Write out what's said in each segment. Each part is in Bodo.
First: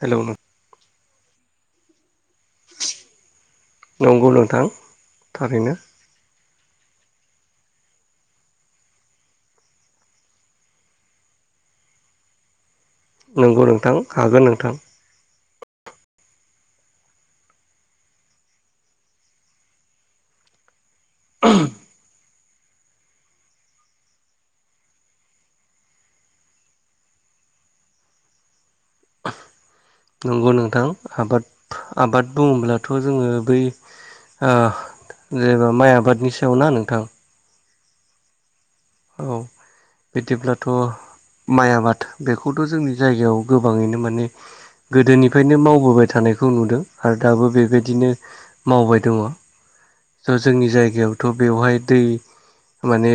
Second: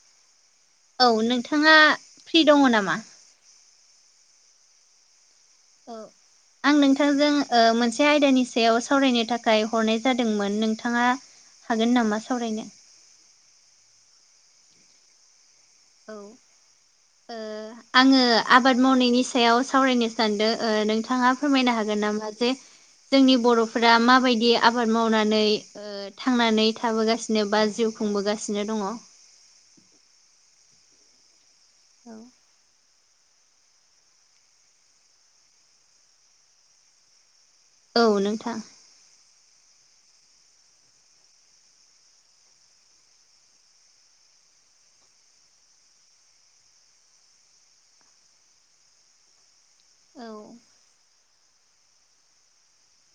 हेलौ नों औ नोंथांङा फ्रि दंङो नामा? नंगौ नोंथां थारैनो। औ। आं नोंथांजों ओ मोनसे आयदानि सायाव सावरायनो थाखाय हरनाय जादोंमोन नोंथांङा हागोन नामा सावरायनो? नंगौ नोंथां हागोन नोंथां। औ। ओ आंङो आबाद मावनायनि सायाव सावरायनो सानदों ओ नों थांङा फोरमायनो हागोन नामा जे जोंनि बर'फोरा माबायदि आबाद मावनानै ओ थांनानै थाबोगासिनो बा जिउ खुंबोगासिनो दंङ। नंगौ नोंथां आबाद आबाद बुंङोब्ला थ' जोंङो बै ओ जेनेबा माइ आबादनि सायाव ना नोंथां? औ नोंथां। औ बिदिब्लाथ' माइ आबाद बेखौथ' जोंनि जायगायाव गोबांङैनो माने गोदोनिफ्रायनो मावबोबाय थानायखौ नुदों आरो दाबो बेबायदिनो मावबाय दंङ। औ ज-जोंनि जायगायावथ' बेवहाय दै माने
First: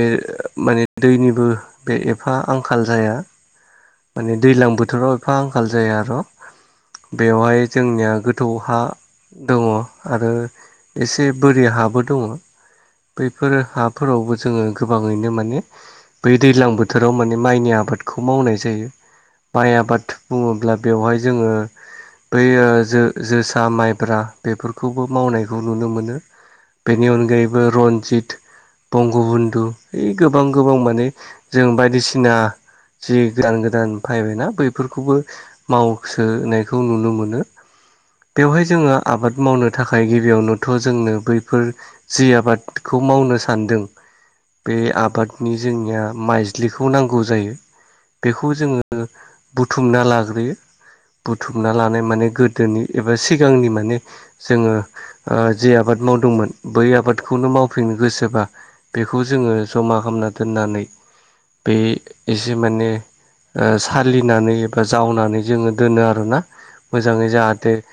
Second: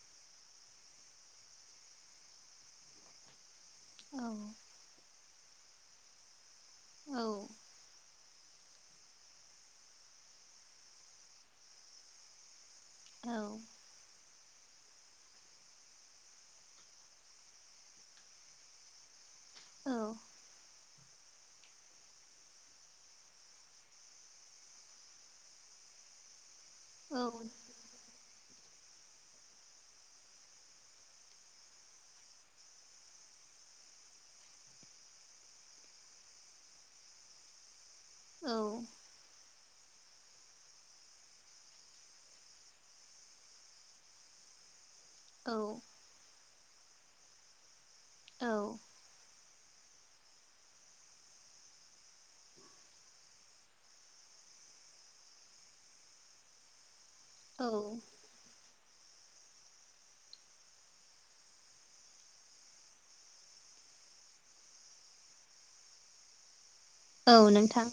माने दैनिबो बे एफा आंखाल जाया औ माने दैज्लां बोथोराव फा आंखाल जाया आरो' औ बेवहाय जोंनिया गोथौ हा दंङो आरो एसे बोरि हाबो दंङो औ बैफोर हा फोरावबो जोंङो गोबांङैनो मा बै दैज्लां बोथोराव माने माइनि आबादखौ मावनाय जायो। माइ औ आबाद बुंङोब्ला बेवहाय जोंङो बै ओ जो-जोसा माइब्रा बेफोरखौबो मावनायखौ नुनो मोनो। बेनि औ अनगायैबो रनजित बंग' बन्धु गोबां गोबां माने जों बायदिसिना जि गोदान गोदान फायबायना बैफोरखौबो मावसोनायखौ नुनो मोनो। बेवहाय जोंहा औ आबाद मावनो थाखाय गिबियावनोथ' जोंनो बैफोर जि आबादखौ मावनो सान्दों बे आब आबादनि जोंनिया माइज्लिखौ नांगौ जायो। औ बेखौ जोङो ओ बुथुमना लाग्रोयो। बुथुमना लानाय माने गोदोनि एबा सिगांनि माने जोङो ओ जि आबाद मावदोंमोन बै आबादखौनो औ मावफिनो गोसोबा बेखौ जोङो जमा खालामना दोननानै बे एसे माने ओ सालिनानै एबा जावनानै जोङो दोनो आरोना। मोजाङै औ जाहाथे नोंथां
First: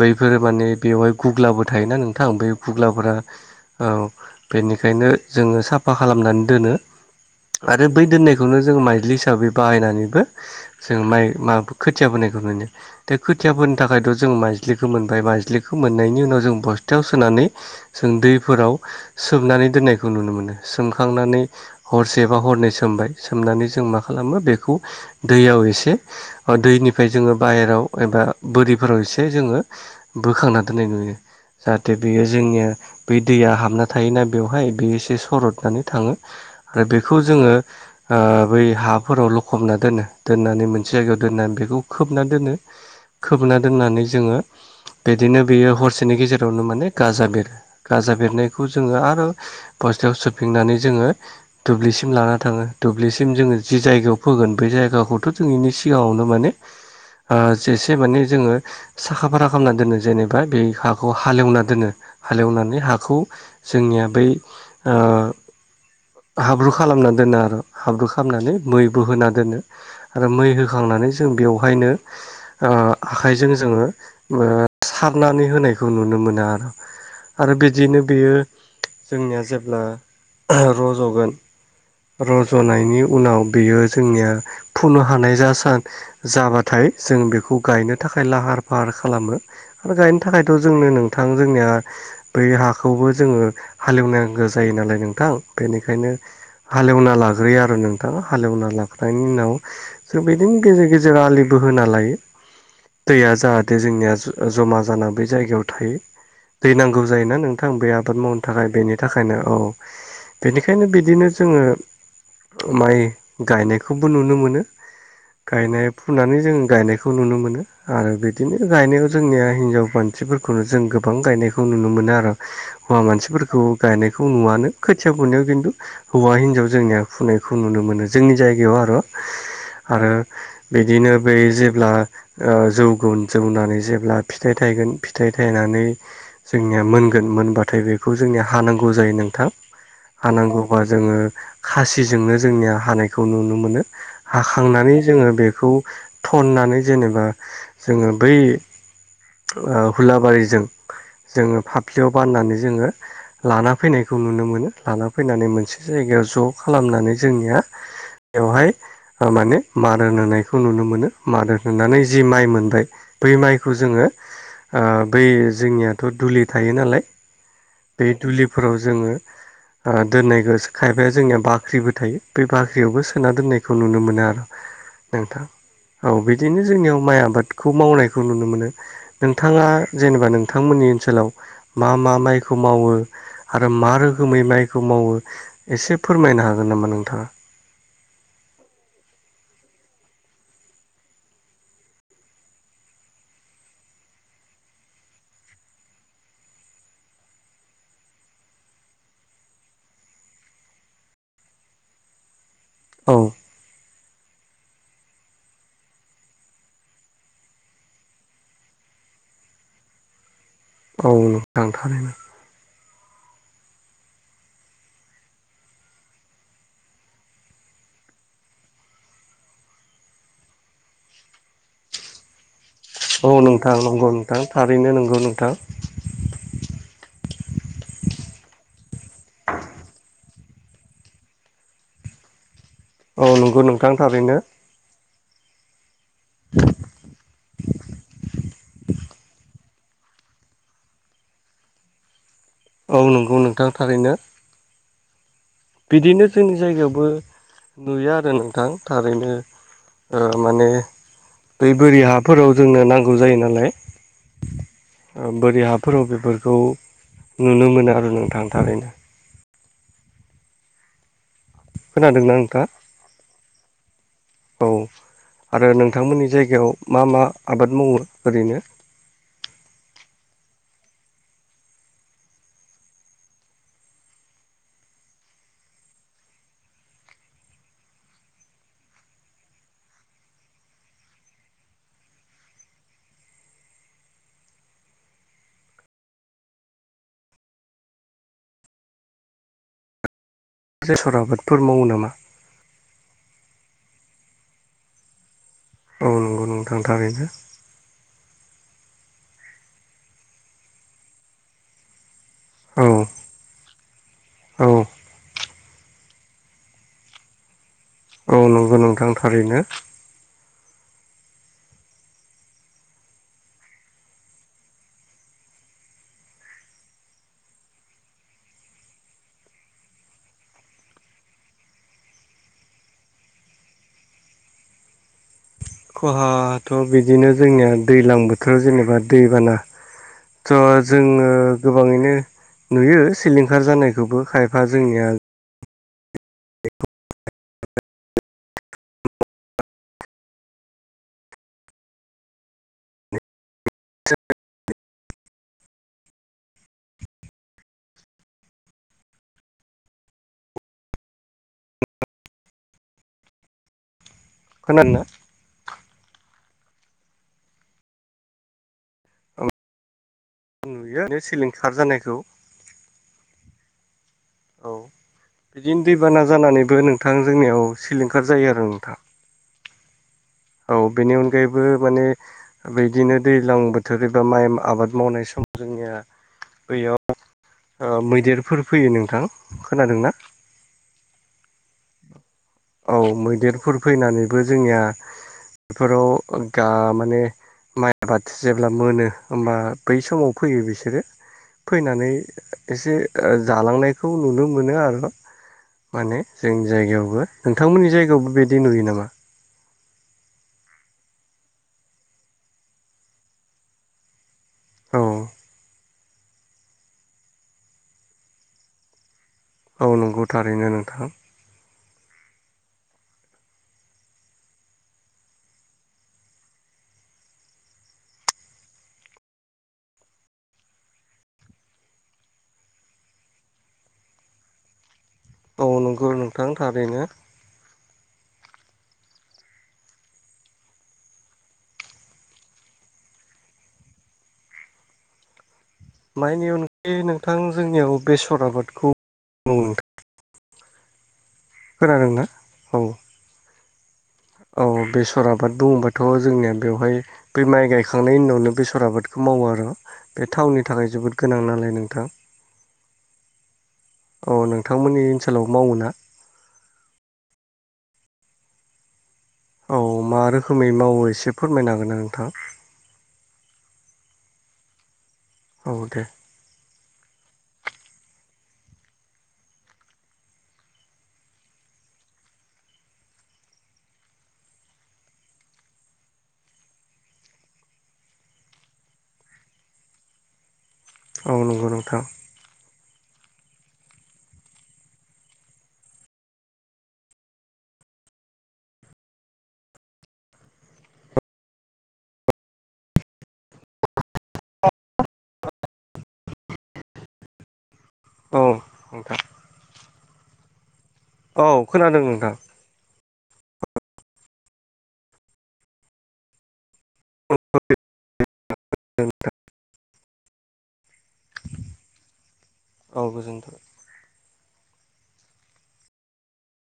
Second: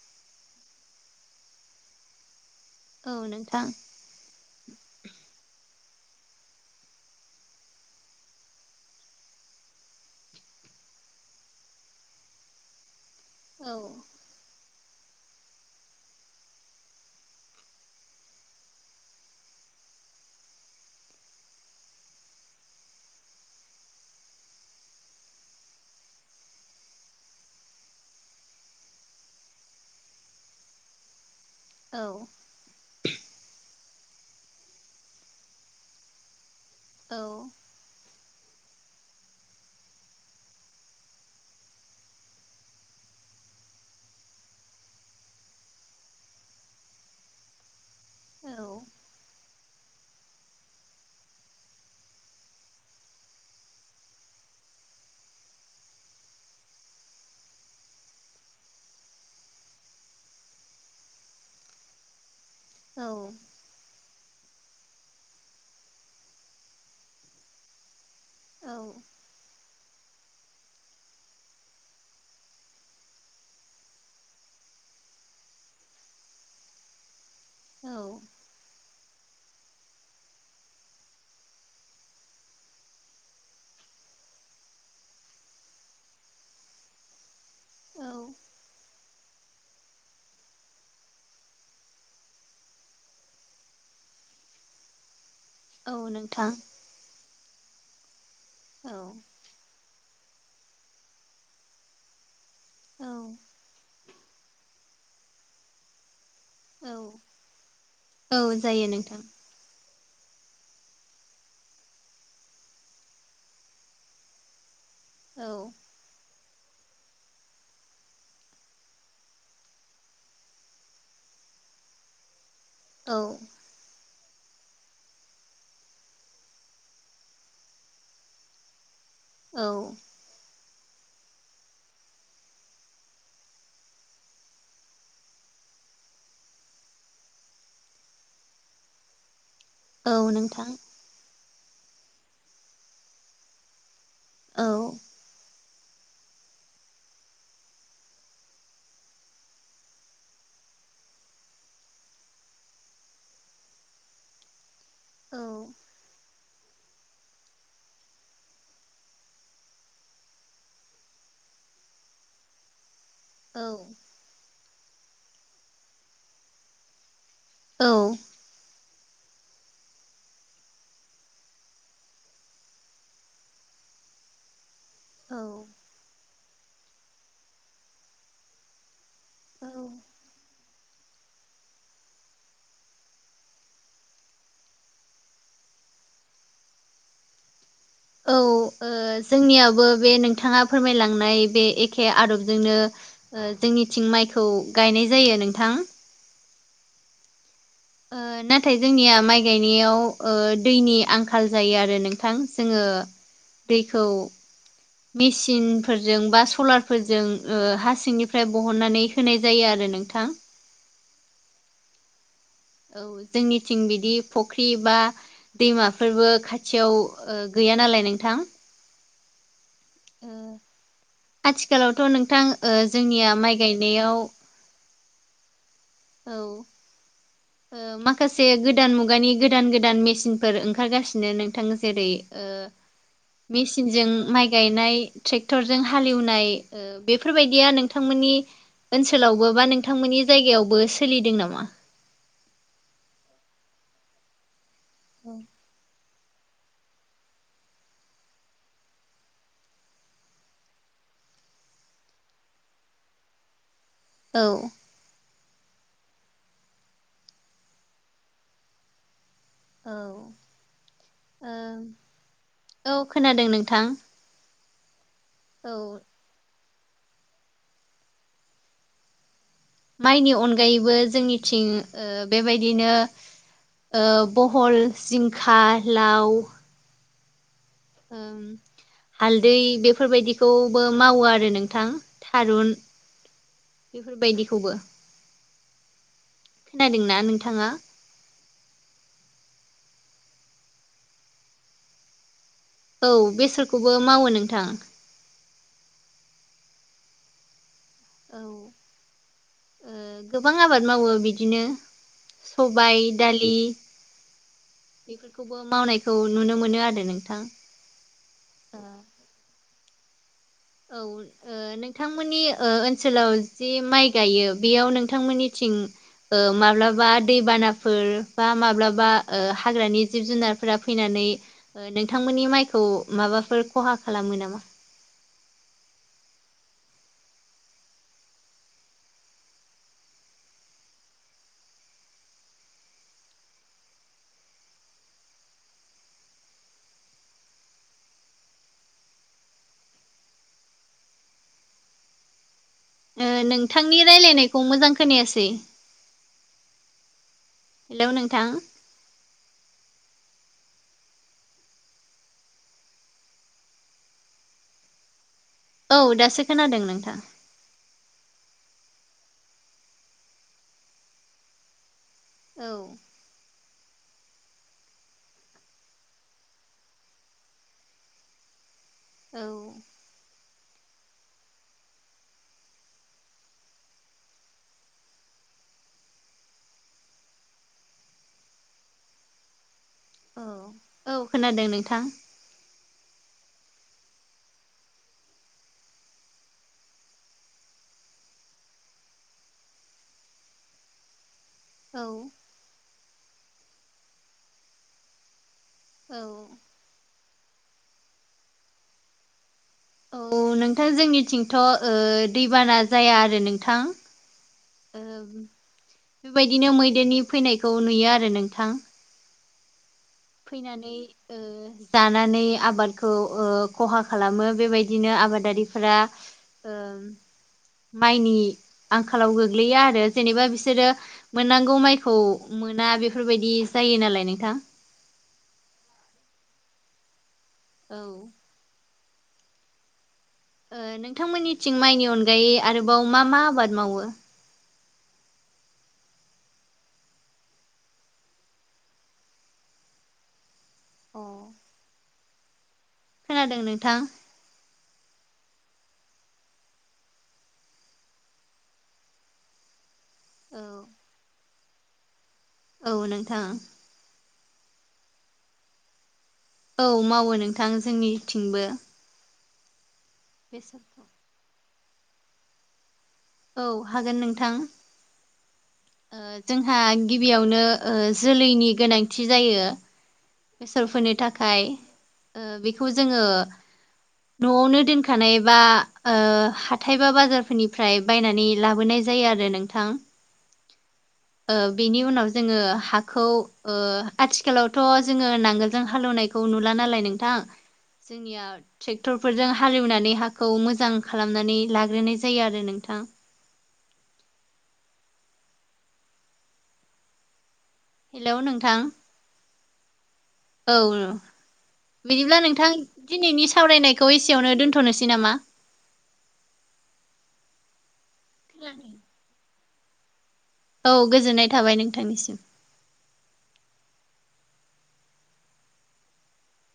बैफोर माने बेवहाय गुग्लाबो थायोना नोंथां बे गुग्लाफोरा औ बेनिखायनो जोङो साफा खालामनानै दोनो। आरो बै दोन्नायखौनो जों माइज्लि हिसाबै बाहायनानैबो जों माइ माब खोथिया बोनायखौ नुो दा खोथिया औ बोनो थाखायथ' जों माइ ज्लिखौ मोनबाय बा मायज्लिखौ मोननायनि उनाव जों बस्थायाव सोनानै जों दैफोराव सोमनानै दोननायखौ नुनो मोनो। सोमखांनानै हरसेबा हरनै सोमबाय सोमनानै जों मा खालामो बेखौ दैयाव एसे दैनिफ्राय जोङो बाहेरायाव एबा बोरिफोराव एसे जोङो बोखांना दोननाय नुयो। जाहाथे औ बेयो जोंनिया बै दैया हाबना थायोना बेवहाय बे एसे सरद नानै थाङो आरो औ बेखौ जोङो ओ बै हाफोराव लखबना दोनो दोननानै मोनसे जायगायाव दोननानै बेखौ खोबना दोनो। खोबना दोननानै जोङो बिदिनो बेयो हरसेनि गेजेरावनो माने गाजा बेरो। गाजा औ बेरनायखौ जोङो आरो बस्थायाव सोफिनानै जोङो दुब्लिसिम लाना थाङो दुब्लिसिम जोङो जि जायगायाव फोगोन बेै जायगाखौथ' जों इनि सिगाङावनो माने आ जेसे माने जोङो साखा फारा खालामना दोनो जेनेबा बे हाखौ हालेवना दोनो हालेवनानै औ हाखौ जोंनिया बै ओ हाब्रु खालामना दोनो आरो हाब्रु खालामनानै औ मैबो होना दोनो। आरो मै होखांनानै जों बेवहायनो आखाइजों जोङो ओ सारनानै होनायखौ नुनो मोनो आरो। आरो औ बिदियैनो बेयो जोंनिया जेब्ला रज'गोन रज'नायनि उनाव बियो जोंनिया फनो हानाय जासान जाबाथाय जों बेखौ गायनो थाखाय लाहार फाहार खा खालामो आरो गायनो थाखायथ' जोंनो नोंथां जोंनिया बै हाखौबो जोङो हालेवनांगौ जायो नालाय नोंथां औ बेनिखायनो नोंथां हालएवना लाग्रोयो आरो नोंथाङा हालेवना औ लाखनायनि उनाव जों बिदिनो गेजेर गेजेर आलिबो होना लायो। औ दैया जाहाथे जोंनिया जमा जाना बै जायगायाव थायो। दै औ नांगौ जायोना नोंथां बे आबाद औ मावनो थाखाय जायो बेनि नोंथां थाखायनो औ बेनिखायनो बिदिनो जोङो माइ गायनायखौबो नुनो मोनो औ गायनाया फुनानै जोंङो गायनायखौ नुनो मोनो आरो बिदिनो गायनायाव जोंनिया हिनजाव मानसिफोर खौनो जों गोबां गायनायखौ नुनो मोनो आरो हौवा औ मानसिफोरखौ गायनायखौ नुवनो खोथिया फुनायाव खिन्थु हौवा हिन्जाव जोंनिया फुनायखौ नुनो मोनो जोंनि जायगायाव आरो। औ आरो बिदिनो बै जेब्ला ओ जौगोन जौनानै जेब्ला फिथाइ थायगोन फिथाइ थायनानै जोंनिया मोनगोन मोनबाथाय बेखौ जोंनिया हानांगौ जायो नोंथां। औ नोंथां हानांगौबा जोङो खासिजोंनो जोंनिया हानायखौ नुनो मोनो औ हाखांनानै जोङो बेखौ थननानै जेनेबा जोङो बै हुलाबारिजों जोङो फाफ्लियाव बाननानै जोङो लाना फैनायखौ नुनो मोनो लाना फैनानै मोनसे औ जायगायाव ज' खालामनानै जोंनिया बेवहाय माने मार होन होनायखौ नुनो मोनो मार होन होनानै जि माइ मोनबाय बै माइखौ जोङो ओ बै जोंनियाथ' दुलि थायो नालाय औ बे दुलिफोराव जोंङो ओ दोन्नायखौ खायफाया जोंनिया बाख्रिबो थायो बे बाख्रियावबो सोना दोन्नायखौ नुनो मोनो आरो [inaudible] नोंथां औ बिदिनो जोंनियाव माइ आबादखौ मावनायखौ नुनो मोनो नोंथाङा जेनेबा नोंथांमोननि ओनसोलाव मा मा माइखौ मावो आरो मा रोखोमै माइ खौ मावो एसे फोरमायनो हागोन नामा नोंथाङा औ ओ जोंनियावबो बे नोंथाङा फोरमायलांनाय बे एखे आदबजोंनो ओ जोंनिथिं माइखौ गायनाय जायो नोंथां ओ नाथाय जोंनिया माइ गायनायाव ओ दैनि आंखाल जायो आरो नों थां जोंङो औ दैखौ मेसिनफोरजों बा सलारफोरजों ओ हा सिंनिफ्राय बहननानै होनाय जायो आरो नोंथां औ नोंथां थारैनो औ जोंनिथिं बिदि फुख्रि बा दैमाफोरबो खाथियाव ओ गैया नालाय नोंथां ओ आथिखालावथ' नोंथां ओ औ जोंनिया माइ नोंथां नंगौ गायनायाव नोंथां थारैनो नंगौ नोंथां औ ओ माखासे गोदान मुगानि गोदान गोदान मेसिनफोर ओंखारगासिनो नोंथां जेरै ओ औ नंगौ नोंथां मेसिनजों थारैनो माइ गायनाय ट्रेक्टरजों हालेवनाय ओ बे फोरबायदिया नोंथांमोननि ओनसोलावबो बा नोंथांमोननि जायगायावबो सोलिदों नामा? औ नंगौ नोंथां थारैनो औ बिदिनो जोंनि जायगायावबो नुयो आरो नोंथां थारैनो ओ माने दै बोरि हाफोराव जोंनो नांगौ जायो नालाय औ ओ बोरै हाफोराव बेफोरखौ नुनो मोनो आरो नोंथां थारैनो औ ओ खोनादोंना नोंथा औ खोनादों नोंथां औ आरो औ नोंथांमोननि जायगायाव मा मा आबाद मावो ओरैनो माइनि अनगायैबो जोंनिथिं ओ बेबायदिनो ओ बहल जिंखा लाव ओं हालदै बेफोरबायदिखौबो मावो आरो नोंथां थारुन बेफोरबायदिखौबो, खोनादोंना नोंथाङा? [unintelligible] आबादफोर मावो नामा? औ बेसरखौबो मावो नोंथां औ नंगौ नोंथां थारैनो औ ओ गोबां आबाद मावो बिदिनो औ सबाय दालि औ बेफोरखौबो मावनायखौ नुनो मोनो आरो नोंथां औ ओ नंगौ नोंथां थारैनो। औ ओ नोंथांमोननि ओ ओनसोलाव जि माइ गायो बेयाव नोंथांमोननिथिं ओ माब्लाबा दैबानाफोर बा माब्लाबा ओ हाग्रानि जिब जुनार फोरा फैनानै ओ नोंथांमोननि माइखौ माबाफोर खहा खालामो नामा? खहाथ' बिदिनो जोंनिया दैज्लां बोथोर जेनेबा दैबाना थ' जोङो गोबाङैनो। नुयो सिलिंखार जानायखौबो खायफा जोंनिया। ओ नोंथांनि राय्लायनायखौ मोजां खोनायासै। हेलौ नोंथां। खोनादोंना। औ दासो खोनादों नोंथां। नुयो सिलिंखार जानायखौ। औ। औ बिदिनो दैबाना जानानैबो नोंथां जोंनियाव सिलिंखार जायो आरो नोंथां। औ। औ बेनि अनगायैबो माने बिदिनो दैज्लां बोथोर एबा माइ आबाद मावनाय समाव जोंनिया। बैयाव मैदेरफोर फैयो नोंथां खोनादोंना। औ औ खोनादों नोंथां। औ मैदेरफोर फैनानैबो जोंनिया बेफोराव गा माने। माइ आबाद जेब्ला मोनो होमबा बै समाव फैयो बिसोरो। औ फैनानै एसे जालांनायखौ नुनो मोनो आरो। औ माने जोंनि जायगायावबो नोंथांमोननि जायगायावबो बिदि नुयो नामा। औ नोंथां जोंनिथिंथ' ओ दैबाना जाया आरो नोंथां। औ बेबायदिनो मैदेरनि फैनायखौ नुयो आरो नोंथां। औ नंगौ थारैनो फैनानै नोंथां ओ जानानै आबादखौ ओ खहा खालामो बेबायदिनो आबादारिफोरा। ओ माइनि आंखालाव गोग्लैया आरो जेनेबा बिसोरो मोननांगौ माइखौ मोना बेफोरबायदि जायो नालाय नोंथां। औ नंगौ नोंथां थारैनो। औ। ओ नोंथांमोननिथिं माइनि अनगायै आरोबाव मा मा आबाद मावो? मायनि अनगायै नोंथां जोंनियाव बेसर आबादखौ मावो नोंथां। अ खोनादों ना औ। खोनादों नोंथां। औ बेसर आबाद बुङोबाथ' जोंनिया बेवहाय बे माइ गायखांनायनि उनावनो बेसर आबादखौ मावो आरो। बे थावनि औ थाखाय जोबोद गोनां नालाय नोंथां। औ नोंथां। अ नोंथांमोननि ओनसोलावबो मावो ना? औ मावो नोंथां जोंनिथिंबो। औ मा रोखोमै बेसरखौ मावो एसे फोरमायनो हागोन ना नोंथां? औ हागोन नोंथां। औ दे। ओ जोंहा गिबियावनो ओ जोलैनि गोनांथि जायो। बेसरफोरनि थाखाय ओ बेखौ जोङो। न'आवनो दोनखानाय बा ओ हाथाय बा बाजारफोरनिफ्राय। बायनानै लाबोनाय जायो आरो नोंथां। औ ओ नंगौ बेनि नोंथां उनाव जोङो हाखौ ओ आथिखालावथ' जोङो नांगोलजों हालेवनायखौ नुला नालाय नोंथां जोंनिया ट्रेक्टरफोरजों हालेवनानै हाखौ मोजां खालामनानै लाग्रोनाय जायो आरो नोंथां। हेलौ औ नोंथां औ औ खोनादों बिदिब्ला नोंथां दिनैनि सावरायनायखौ एसेयावनो दोन्थ'नोसै नामा? [inaudible] औ गोजोननाय थाबाय नोंथांनिसिम। औ गोजोनथों।